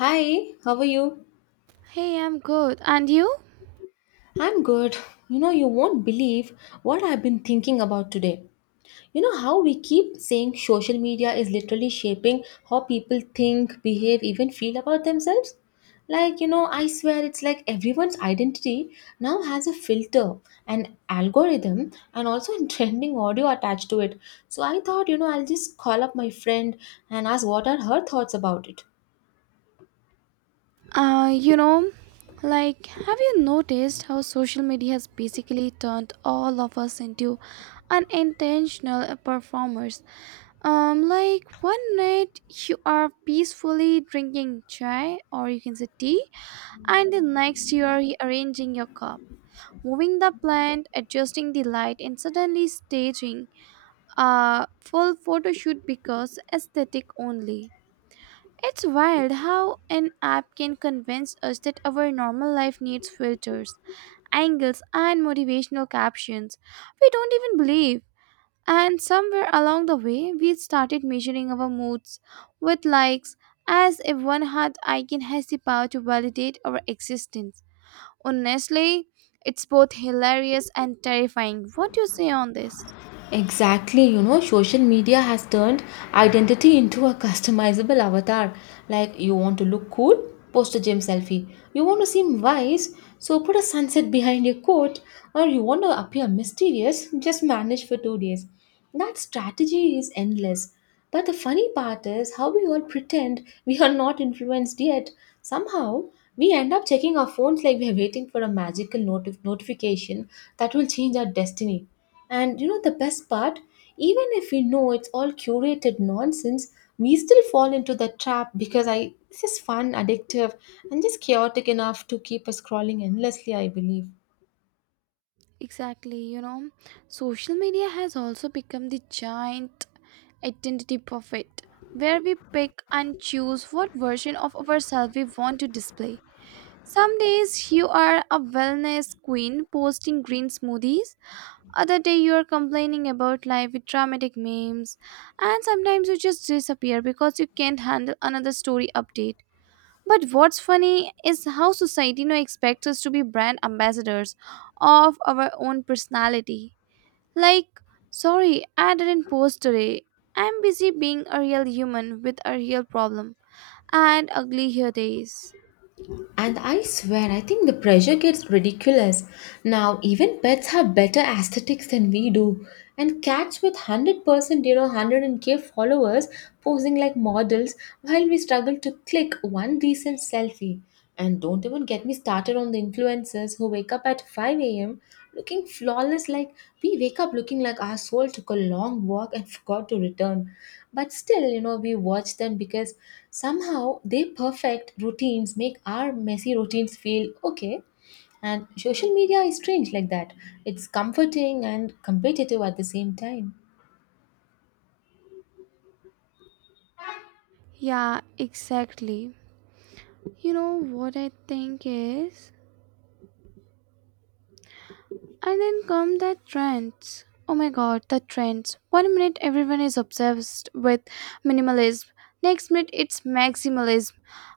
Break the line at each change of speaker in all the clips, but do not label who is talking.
Hi, how are you?
Hey, I'm good. And you?
I'm good. You know, you won't believe what I've been thinking about today. You know how we keep saying social media is literally shaping how people think, behave, even feel about themselves? Like, you know, I swear it's like everyone's identity now has a filter, an algorithm, and also a trending audio attached to it. So I thought, you know, I'll just call up my friend and ask what are her thoughts about it.
Uh, you know, like, have you noticed how social media has basically turned all of us into unintentional performers? Like, one night you are peacefully drinking chai, or you can say tea, and the next you are arranging your cup. Moving the plant, adjusting the light, and suddenly staging a full photo shoot because aesthetic only. It's wild how an app can convince us that our normal life needs filters, angles, and motivational captions. We don't even believe. And somewhere along the way, we started measuring our moods with likes as if one heart icon has the power to validate our existence. Honestly, it's both hilarious and terrifying. What do you say on this?
Exactly, you know, social media has turned identity into a customizable avatar. Like, you want to look cool? Post a gym selfie. You want to seem wise? So put a sunset behind your coat. Or you want to appear mysterious? Just manage for 2 days. That strategy is endless. But the funny part is how we all pretend we are not influenced yet. Somehow, we end up checking our phones like we are waiting for a magical notification that will change our destiny. And you know the best part? Even if we know it's all curated nonsense, we still fall into the trap because I this is fun, addictive, and just chaotic enough to keep us scrolling endlessly, I believe.
Exactly, you know, social media has also become the giant identity buffet where we pick and choose what version of ourselves we want to display. Some days you are a wellness queen posting green smoothies, other day you are complaining about life with dramatic memes, and sometimes you just disappear because you can't handle another story update. But what's funny is how society now expects us to be brand ambassadors of our own personality. Like, sorry, I didn't post today. I'm busy being a real human with a real problem and ugly hair days.
And I swear, I think the pressure gets ridiculous. Now, even pets have better aesthetics than we do. And cats with 100%, you know, 100k followers posing like models while we struggle to click one decent selfie. And don't even get me started on the influencers who wake up at 5 a.m. looking flawless, like we wake up looking like our soul took a long walk and forgot to return. But still, you know, we watch them because somehow their perfect routines make our messy routines feel okay. And social media is strange like that. It's comforting and competitive at the same time.
Yeah, exactly. You know what I think is? And then come the trends. Oh my god, the trends. 1 minute everyone is obsessed with minimalism, next minute it's maximalism,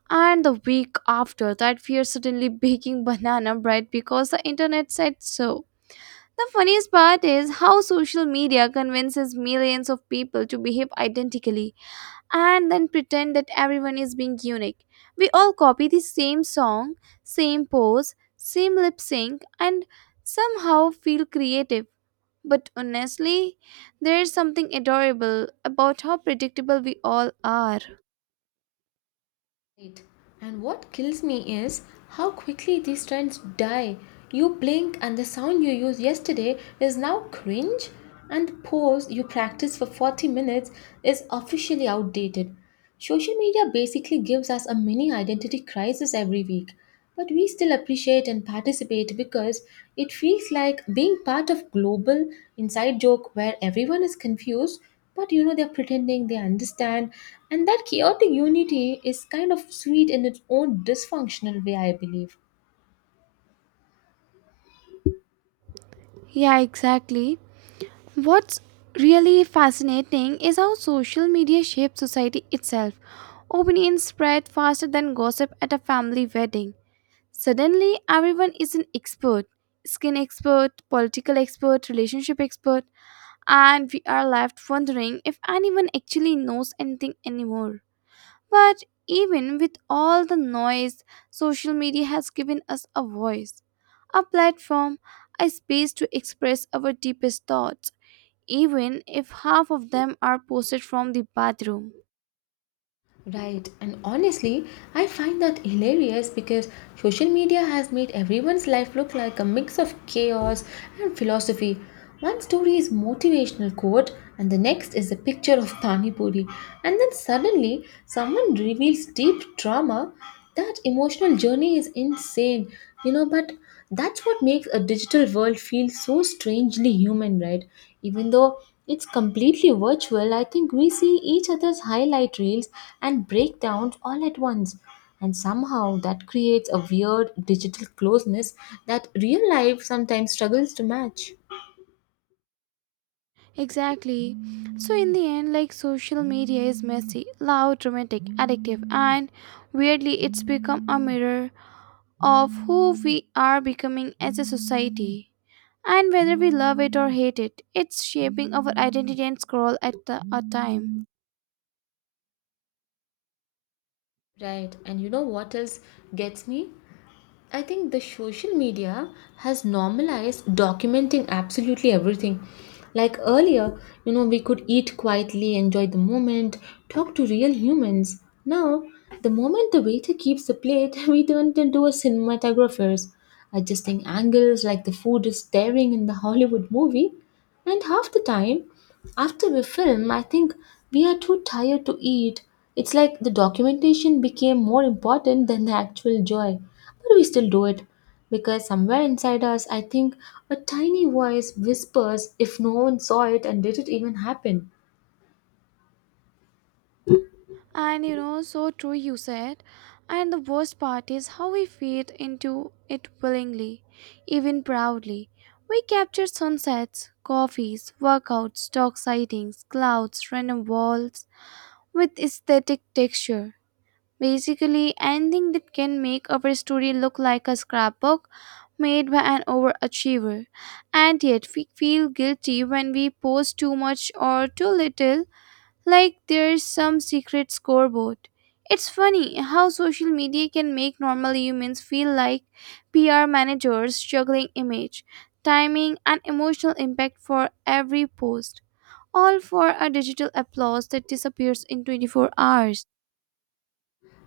and the week after that we are suddenly baking banana bread because the internet said so. The funniest part is how social media convinces millions of people to behave identically and then pretend that everyone is being unique. We all copy the same song, same pose, same lip sync, and somehow feel creative. But honestly, there's something adorable about how predictable we all are.
Right. And what kills me is how quickly these trends die. You blink and the sound you used yesterday is now cringe, and the pose you practiced for 40 minutes is officially outdated. Social media basically gives us a mini identity crisis every week, but we still appreciate and participate because it feels like being part of global inside joke where everyone is confused, but you know they're pretending they understand, and that chaotic unity is kind of sweet in its own dysfunctional way, I believe.
Yeah, exactly. What's really fascinating is how social media shapes society itself. Opinions spread faster than gossip at a family wedding. Suddenly, everyone is an expert: skin expert, political expert, relationship expert, and we are left wondering if anyone actually knows anything anymore. But even with all the noise, social media has given us a voice, a platform, a space to express our deepest thoughts, even if half of them are posted from the bathroom.
Right, and honestly, I find that hilarious because social media has made everyone's life look like a mix of chaos and philosophy. One story is motivational quote, and the next is a picture of Pani Puri, and then suddenly someone reveals deep trauma. That emotional journey is insane, you know. But that's what makes a digital world feel so strangely human, right? Even though it's completely virtual, I think we see each other's highlight reels and breakdowns all at once. And somehow that creates a weird digital closeness that real life sometimes struggles to match.
Exactly. So, in the end, like, social media is messy, loud, dramatic, addictive, and weirdly, it's become a mirror of who we are becoming as a society. And whether we love it or hate it, it's shaping our identity and scroll at a time.
Right, and you know what else gets me? I think the social media has normalized documenting absolutely everything. Like earlier, you know, we could eat quietly, enjoy the moment, talk to real humans. Now, the moment the waiter keeps the plate, we turn into a cinematographers, adjusting angles like the food is staring in the Hollywood movie. And half the time, after we film, I think we are too tired to eat. It's like the documentation became more important than the actual joy. But we still do it because somewhere inside us, I think a tiny voice whispers if no one saw it and did it even happen.
And you know, so true you said. And the worst part is how we feed into it willingly, even proudly. We capture sunsets, coffees, workouts, dog sightings, clouds, random walls with aesthetic texture. Basically, anything that can make our story look like a scrapbook made by an overachiever. And yet, we feel guilty when we post too much or too little, like there's some secret scoreboard. It's funny how social media can make normal humans feel like PR managers juggling image, timing, and emotional impact for every post, all for a digital applause that disappears in 24 hours.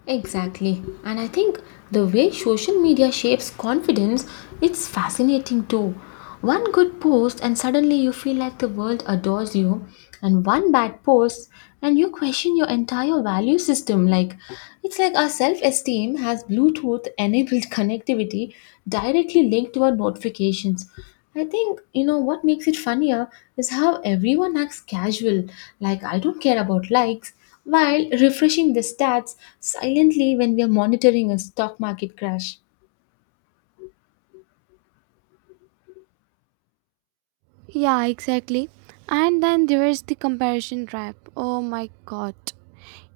Exactly. And I think the way social media shapes confidence, it's fascinating too. One good post and suddenly you feel like the world adores you, and one bad post and you question your entire value system, like it's like our self-esteem has bluetooth enabled connectivity directly linked to our notifications. I think you know what makes it funnier is how everyone acts casual, like I don't care about likes, while refreshing the stats silently when we are monitoring a stock market crash.
Yeah, exactly. And then there is the comparison trap. Oh my god.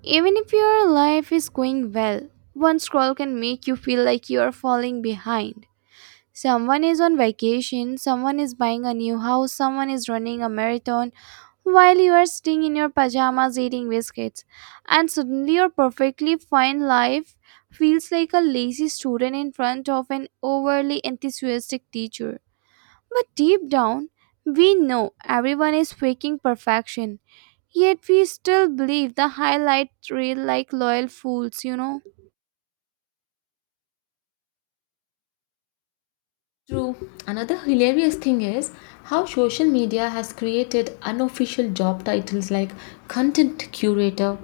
Even if your life is going well, one scroll can make you feel like you are falling behind. Someone is on vacation, someone is buying a new house, someone is running a marathon, while you are sitting in your pajamas eating biscuits. And suddenly, your perfectly fine life feels like a lazy student in front of an overly enthusiastic teacher. But deep down, we know everyone is faking perfection. Yet we still believe the highlight reel like loyal fools, you know.
True. Another hilarious thing is how social media has created unofficial job titles like content curator,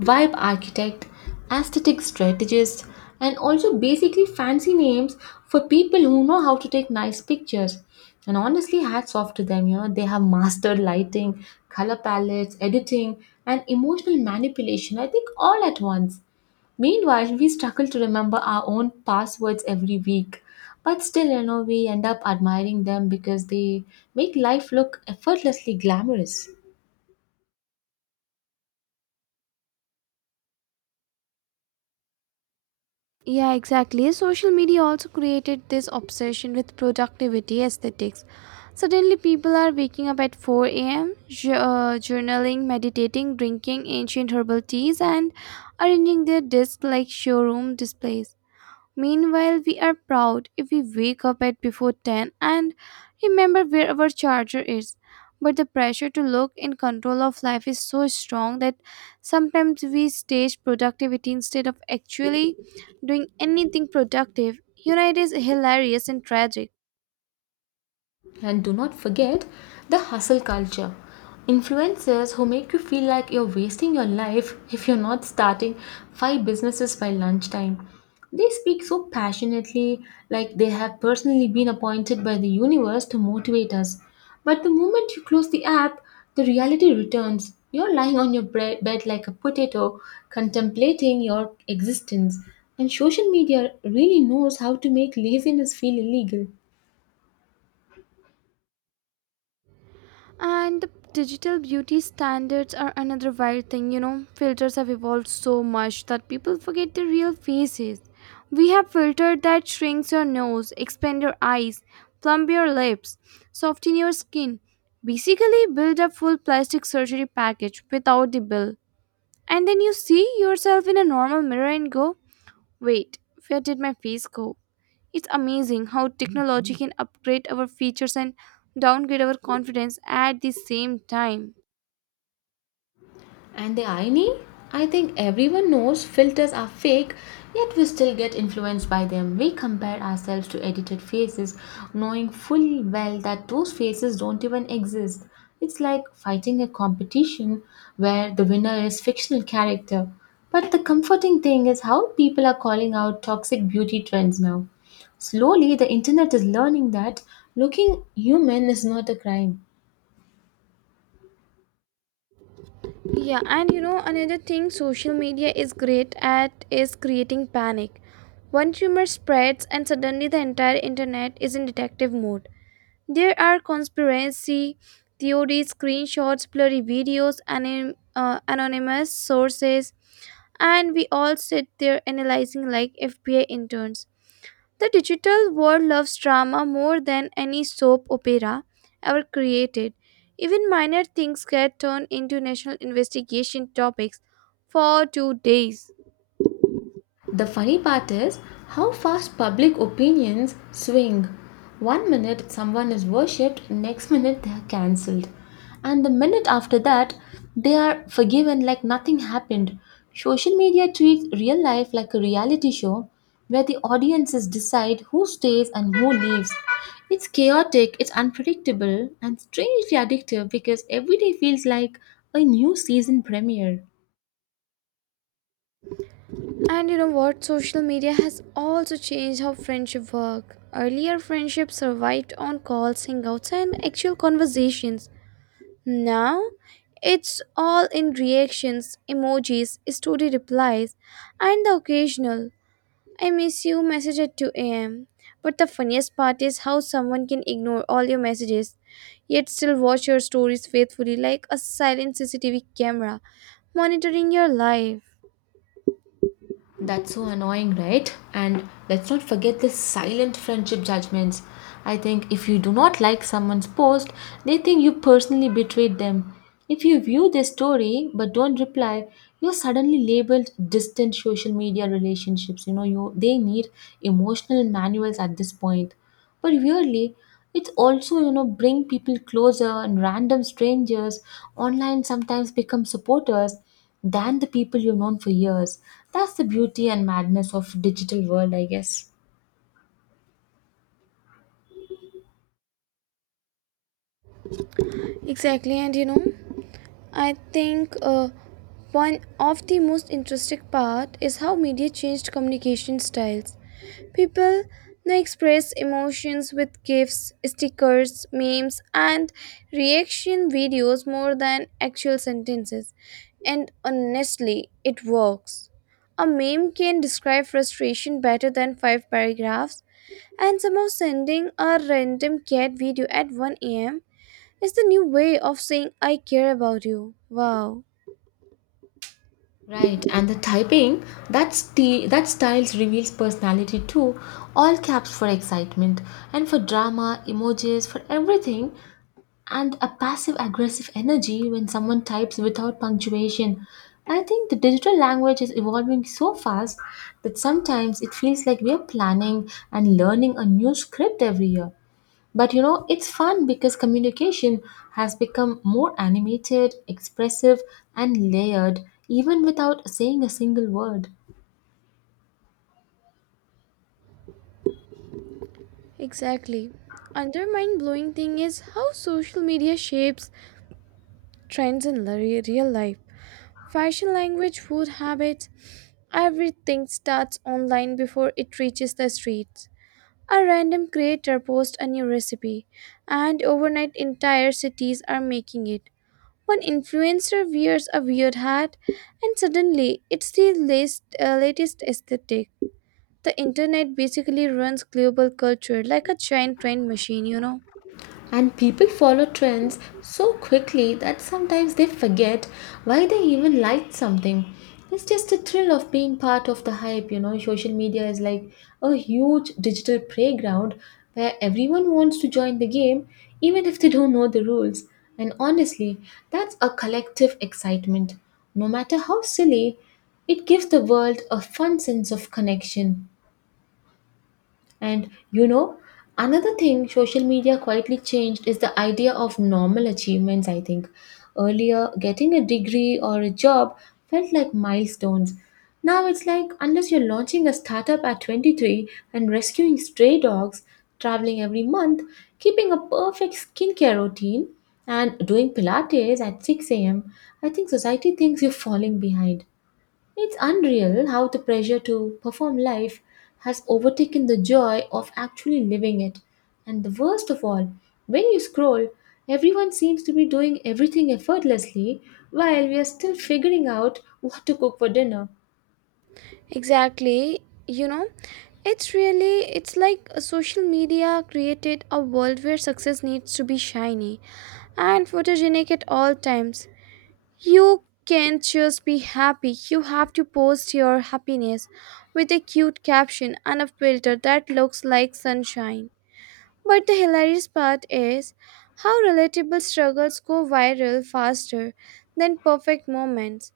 vibe architect, aesthetic strategist, and also basically fancy names for people who know how to take nice pictures. And honestly, hats off to them, you know, they have mastered lighting, color palettes, editing, and emotional manipulation, I think, all at once. Meanwhile, we struggle to remember our own passwords every week. But still, you know, we end up admiring them because they make life look effortlessly glamorous.
Yeah, exactly. Social media also created this obsession with productivity aesthetics. Suddenly, people are waking up at 4 a.m., journaling, meditating, drinking ancient herbal teas, and arranging their desk like showroom displays. Meanwhile, we are proud if we wake up at before 10 and remember where our charger is. But the pressure to look in control of life is so strong that sometimes we stage productivity instead of actually doing anything productive. You know, it is hilarious and tragic.
And do not forget the hustle culture. Influencers who make you feel like you're wasting your life if you're not starting five businesses by lunchtime. They speak so passionately, like they have personally been appointed by the universe to motivate us. But the moment you close the app, the reality returns. You're lying on your bed like a potato, contemplating your existence. And social media really knows how to make laziness feel illegal.
And the digital beauty standards are another wild thing, you know. Filters have evolved so much that people forget their real faces. We have filter that shrinks your nose, expand your eyes, plump your lips, soften your skin. Basically, build a full plastic surgery package without the bill. And then you see yourself in a normal mirror and go, "Wait, where did my face go?" It's amazing how technology can upgrade our features and downgrade our confidence at the same time.
And the irony? I think everyone knows filters are fake, yet we still get influenced by them. We compare ourselves to edited faces, knowing full well that those faces don't even exist. It's like fighting a competition where the winner is fictional character. But the comforting thing is how people are calling out toxic beauty trends now. Slowly, the internet is learning that looking human is not a crime.
Yeah, and you know, another thing social media is great at is creating panic. One rumor spreads, and suddenly the entire internet is in detective mode. There are conspiracy theories, screenshots, blurry videos, anonymous sources, and we all sit there analyzing like FBI interns. The digital world loves drama more than any soap opera ever created. Even minor things get turned into national investigation topics for 2 days.
The funny part is how fast public opinions swing. 1 minute someone is worshipped, next minute they are cancelled. And the minute after that, they are forgiven like nothing happened. Social media treats real life like a reality show where the audiences decide who stays and who leaves. It's chaotic, it's unpredictable, and strangely addictive because every day feels like a new season premiere.
And you know what? Social media has also changed how friendship work. Earlier, friendships survived on calls, hangouts, and actual conversations. Now, it's all in reactions, emojis, story replies, and the occasional I miss you message at 2 a.m. But the funniest part is how someone can ignore all your messages yet still watch your stories faithfully like a silent CCTV camera monitoring your life.
That's so annoying, right? And let's not forget the silent friendship judgments. I think if you do not like someone's post, they think you personally betrayed them. If you view their story but don't reply, you're suddenly labeled distant social media relationships. You know, you they need emotional manuals at this point, but really it's also, you know, bring people closer, and random strangers online sometimes become supporters than the people you've known for years. That's the beauty and madness of digital world, I guess.
Exactly, and you know, I think one of the most interesting part is how media changed communication styles. People now express emotions with gifs, stickers, memes, and reaction videos more than actual sentences. And honestly, it works. A meme can describe frustration better than five paragraphs, and somehow sending a random cat video at 1 a.m. is the new way of saying I care about you. Wow.
Right, and the typing that that styles reveals personality too. All caps for excitement and for drama, emojis for everything, and a passive aggressive energy when someone types without punctuation. I think the digital language is evolving so fast that sometimes it feels like we are planning and learning a new script every year. But you know, it's fun because communication has become more animated, expressive, and layered even without saying a single word.
Exactly. Another mind blowing thing is how social media shapes trends in real life. Fashion language, food habits, everything starts online before it reaches the streets. A random creator posts a new recipe, and overnight entire cities are making it. One influencer wears a weird hat, and suddenly it's the latest aesthetic. The internet basically runs global culture like a giant train machine, you know.
And people follow trends so quickly that sometimes they forget why they even liked something. It's just the thrill of being part of the hype, you know. Social media is like a huge digital playground where everyone wants to join the game, even if they don't know the rules. And honestly, that's a collective excitement. No matter how silly, it gives the world a fun sense of connection. And you know, another thing social media quietly changed is the idea of normal achievements, I think. Earlier, getting a degree or a job felt like milestones. Now it's like unless you're launching a startup at 23 and rescuing stray dogs, traveling every month, keeping a perfect skincare routine, and doing Pilates at 6 a.m., I think society thinks you're falling behind. It's unreal how the pressure to perform life has overtaken the joy of actually living it. And the worst of all, when you scroll, everyone seems to be doing everything effortlessly while we are still figuring out what to cook for dinner.
Exactly. You know, it's really it's like a social media created a world where success needs to be shiny and photogenic at all times. You can't just be happy. You have to post your happiness with a cute caption and a filter that looks like sunshine. But the hilarious part is how relatable struggles go viral faster than perfect moments.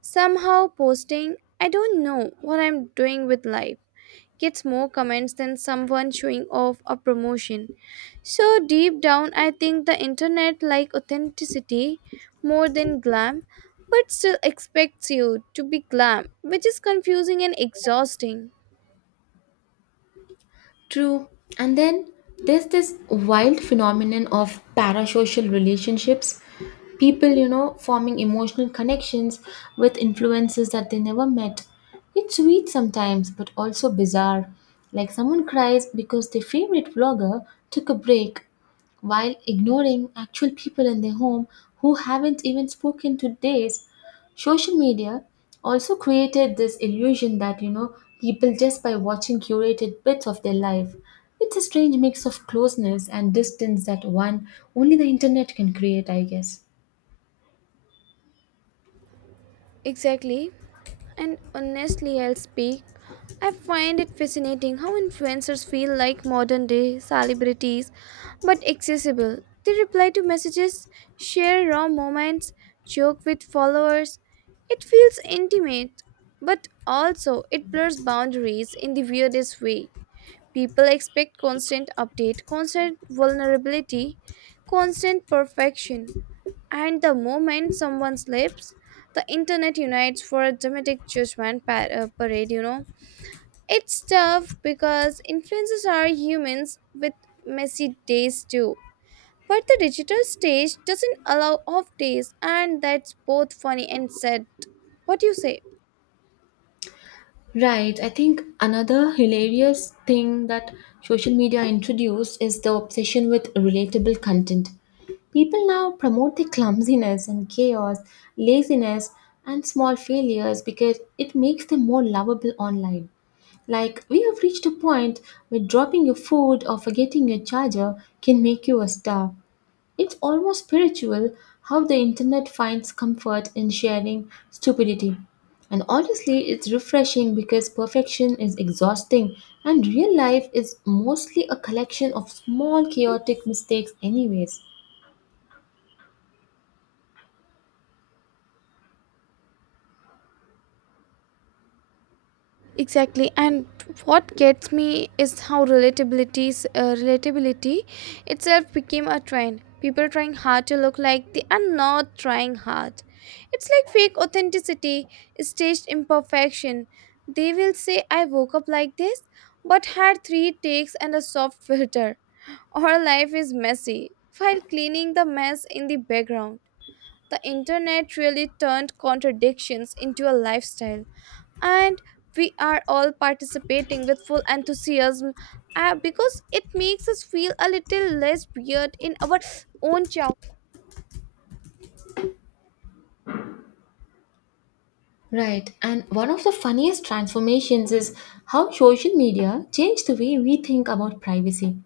Somehow, posting, "I don't know what I'm doing with life," gets more comments than someone showing off a promotion. So, deep down, I think the internet like authenticity more than glam, but still expects you to be glam, which is confusing and exhausting.
True. And then there's this wild phenomenon of parasocial relationships, people you know forming emotional connections with influences that they never met. It's sweet sometimes but also bizarre, like someone cries because their favorite vlogger took a break while ignoring actual people in their home who haven't even spoken to days. Social media also created this illusion that, you know, people just by watching curated bits of their life, it's a strange mix of closeness and distance that one only the internet can create, I guess.
Exactly. And honestly, I'll speak. I find it fascinating how influencers feel like modern day celebrities but accessible. They reply to messages, share raw moments, joke with followers. It feels intimate, but also it blurs boundaries in the weirdest way. People expect constant update, constant vulnerability, constant perfection. And the moment someone slips, the internet unites for a dramatic judgment parade, you know. It's tough because influencers are humans with messy days too. But the digital stage doesn't allow off days, and that's both funny and sad. What do you say?
Right. I think another hilarious thing that social media introduced is the obsession with relatable content. People now promote the clumsiness and chaos, laziness, and small failures because it makes them more lovable online. Like, we have reached a point where dropping your food or forgetting your charger can make you a star. It's almost spiritual how the internet finds comfort in sharing stupidity. And honestly, it's refreshing because perfection is exhausting, and real life is mostly a collection of small chaotic mistakes, anyways.
Exactly, and what gets me is how relatabilities relatability itself became a trend. People trying hard to look like they are not trying hard. It's like fake authenticity, staged imperfection. They will say, "I woke up like this, but had three takes and a soft filter." Our life is messy, while cleaning the mess in the background. The internet really turned contradictions into a lifestyle and we are all participating with full enthusiasm because it makes us feel a little less weird in our own child.
Right, and one of the funniest transformations is how social media changed the way we think about privacy.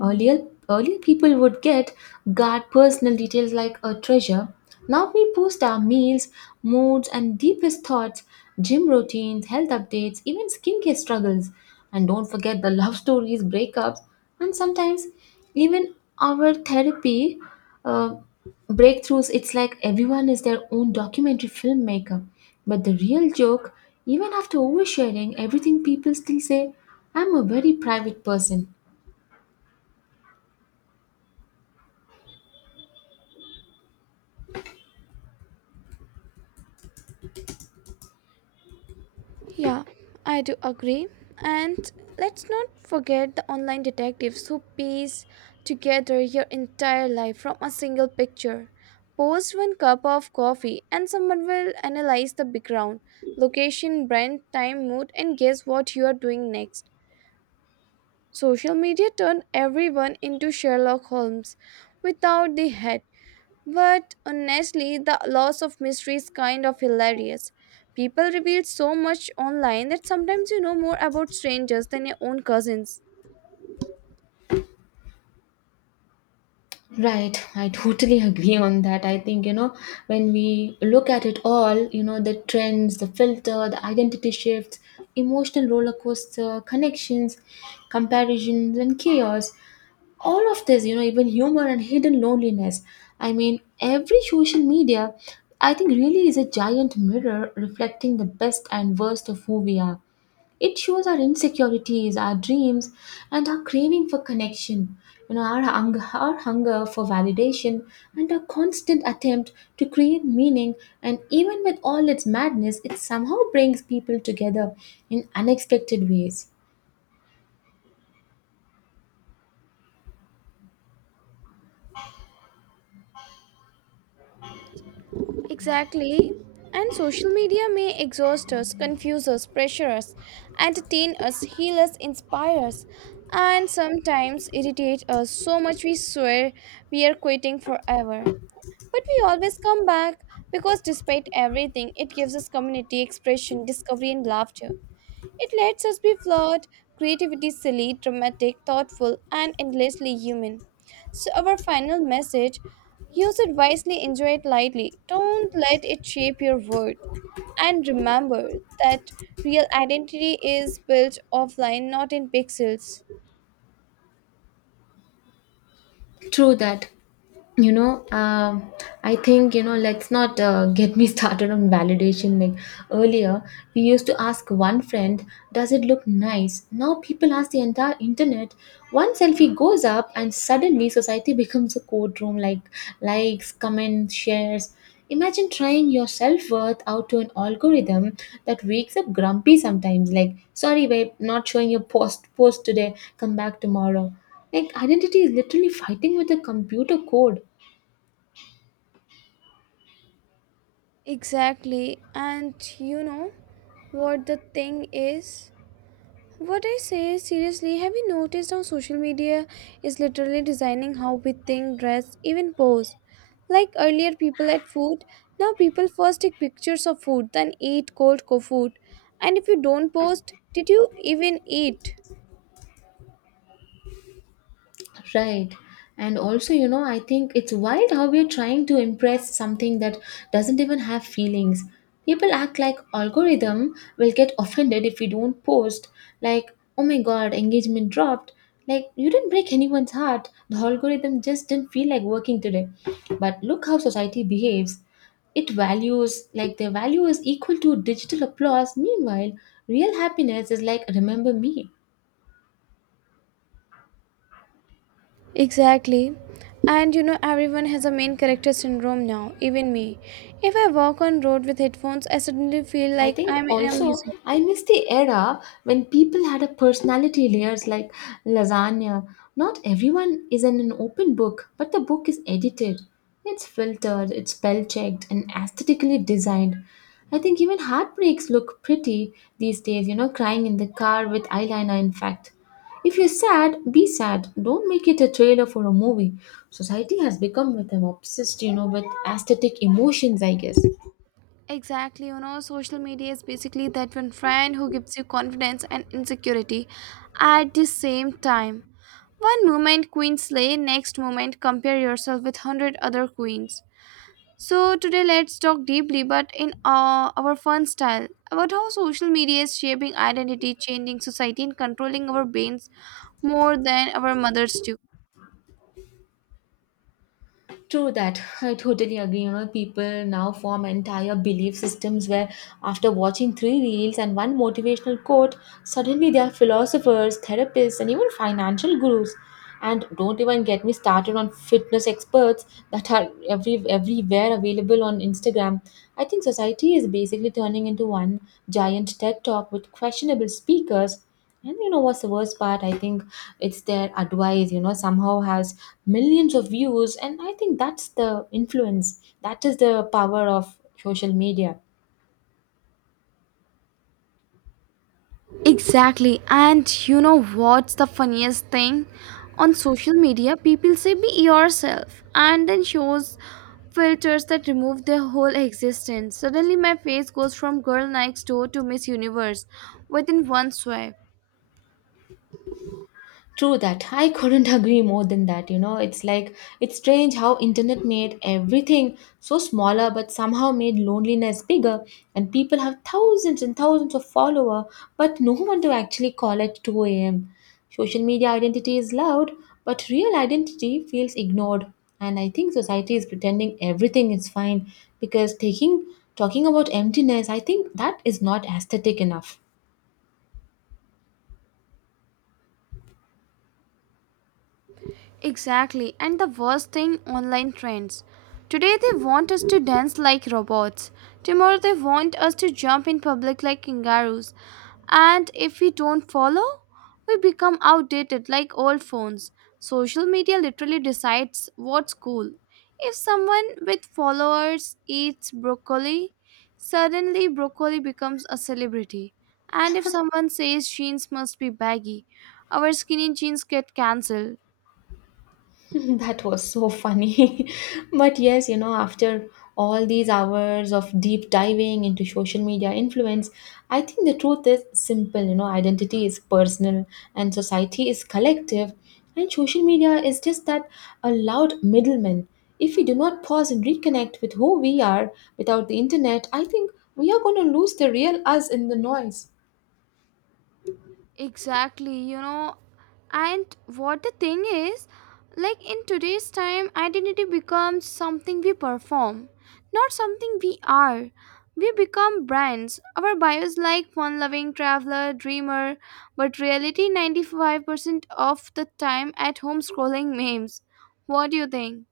Earlier, earlier, people would get guard personal details like a treasure. Now we post our meals, moods, and deepest thoughts, gym routines, health updates, even skincare struggles. And don't forget the love stories, breakups, and sometimes even our therapy uh, breakthroughs. It's like everyone is their own documentary filmmaker. But the real joke, even after oversharing everything, people still say, I'm a very private person.
Yeah, I do agree. And let's not forget the online detectives who piece together your entire life from a single picture. Post one cup of coffee, and someone will analyze the background, location, brand, time, mood, and guess what you are doing next. Social media turned everyone into Sherlock Holmes without the head. But honestly, the loss of mystery is kind of hilarious. People reveal so much online that sometimes you know more about strangers than your own cousins.
Right, I totally agree on that. I think, you know, when we look at it all, you know, the trends, the filter, the identity shifts, emotional roller coaster, connections, comparisons, and chaos, all of this, you know, even humor and hidden loneliness. I mean, every social media, I think, really is a giant mirror reflecting the best and worst of who we are. It shows our insecurities, our dreams, and our craving for connection. You know, our hunger for validation, and our constant attempt to create meaning. And even with all its madness, it somehow brings people together in unexpected ways.
Exactly. And social media may exhaust us, confuse us, pressure us, entertain us, heal us, inspire us, and sometimes irritate us so much we swear we are quitting forever. But we always come back because despite everything, it gives us community, expression, discovery, and laughter. It lets us be flawed, creativity silly, dramatic, thoughtful, and endlessly human. So, our final message: use it wisely, enjoy it lightly. Don't let it shape your worth. And remember that real identity is built offline, not in pixels.
True that. You know, I think, you know, let's not get me started on validation. Like, earlier we used to ask one friend, does it look nice? Now people ask the entire internet. One selfie goes up and suddenly society becomes a courtroom, like likes, comments, shares. Imagine trying your self-worth out to an algorithm that wakes up grumpy sometimes, like, sorry babe, not showing your post today, come back tomorrow. Like, identity is literally fighting with a computer code.
Exactly. And you know what the thing is? What I say, seriously, have you noticed how social media is literally designing how we think, dress, even pose? Like earlier, people ate food. Now, people first take pictures of food, then eat food. And if you don't post, did you even eat?
Right. And also, you know, I think it's wild how we're trying to impress something that doesn't even have feelings. People act like algorithm will get offended if we don't post. Like, oh my god, engagement dropped. Like, you didn't break anyone's heart. The algorithm just didn't feel like working today. But look how society behaves. It values, like, their value is equal to digital applause. Meanwhile, real happiness is like, remember me.
Exactly. And you know, everyone has a main character syndrome now, even me. If I walk on road with headphones, I suddenly feel
I
like
think
I'm in a
also
museum.
I miss the era when people had a personality layers like lasagna. Not everyone is in an open book, but the book is edited. It's filtered, it's spell checked, and aesthetically designed. I think even heartbreaks look pretty these days, you know, crying in the car with eyeliner, in fact. If you're sad, be sad. Don't make it a trailer for a movie. Society has become with them obsessed, you know, with aesthetic emotions, I guess.
Exactly, you know, social media is basically that one friend who gives you confidence and insecurity at the same time. One moment queen slay, next moment compare yourself with 100 other queens. So, today let's talk deeply but in our fun style about how social media is shaping identity, changing society, and controlling our brains more than our mothers do.
True that. I totally agree. You know, people now form entire belief systems where, after watching three reels and one motivational quote, suddenly they are philosophers, therapists, and even financial gurus. And don't even get me started on fitness experts that are everywhere available on Instagram. I think society is basically turning into one giant TED talk with questionable speakers. And you know what's the worst part? I think it's their advice, you know, somehow has millions of views. And I think that's the influence. That is the power of social media.
Exactly. And you know what's the funniest thing? On social media, people say be yourself and then shows filters that remove their whole existence. Suddenly, my face goes from girl next door to Miss Universe within one swipe.
True that. I couldn't agree more than that. You know, it's like it's strange how internet made everything so smaller but somehow made loneliness bigger, and people have thousands and thousands of follower but no one to actually call at 2 a.m. Social media identity is loud but real identity feels ignored, and I think society is pretending everything is fine because taking talking about emptiness, I think that is not aesthetic enough.
Exactly. And the worst thing online trends. Today they want us to dance like robots. Tomorrow they want us to jump in public like kangaroos. And if we don't follow, we become outdated like old phones. Social media literally decides what's cool. If someone with followers eats broccoli, suddenly broccoli becomes a celebrity. And if someone says jeans must be baggy, our skinny jeans get cancelled.
That was so funny. But yes, you know, after all these hours of deep diving into social media influence, I think the truth is simple. You know, identity is personal and society is collective, and social media is just that, a loud middleman. If we do not pause and reconnect with who we are without the internet, I think we are going to lose the real us in the noise.
Exactly, you know. And what the thing is, like, in today's time, identity becomes something we perform, not something we are. We become brands. Our bios like fun loving traveler, dreamer, but reality 95% of the time at home scrolling memes. What do you think?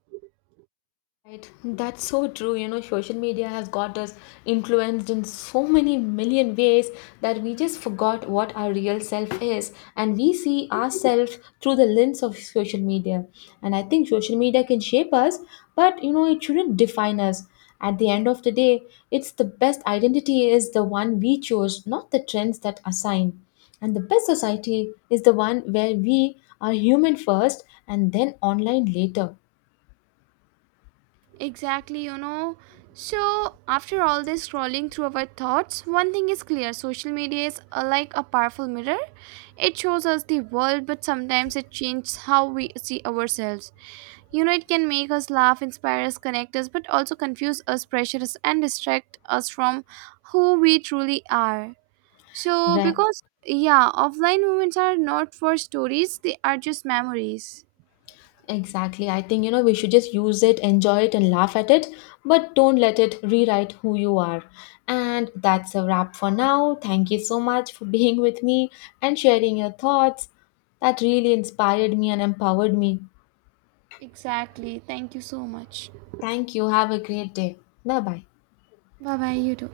Right, that's so true. You know, social media has got us influenced in so many million ways that we just forgot what our real self is, and we see ourselves through the lens of social media. And I think social media can shape us, but you know, it shouldn't define us. At the end of the day, it's the best identity is the one we choose, not the trends that assign. And the best society is the one where we are human first and then online later.
Exactly, you know. So, after all this scrolling through our thoughts, one thing is clear: social media is like a powerful mirror. It shows us the world, but sometimes it changes how we see ourselves. You know, it can make us laugh, inspire us, connect us, but also confuse us, pressure us, and distract us from who we truly are. So,
Right.
because, yeah, offline moments are not for stories, they are just memories.
Exactly. I think, you know, we should just use it, enjoy it, and laugh at it, but don't let it rewrite who you are. And that's a wrap for now. Thank you so much for being with me and sharing your thoughts. That really inspired me and empowered me.
Exactly. Thank you so much.
Thank you. Have a great day. Bye bye.
Bye bye, you too.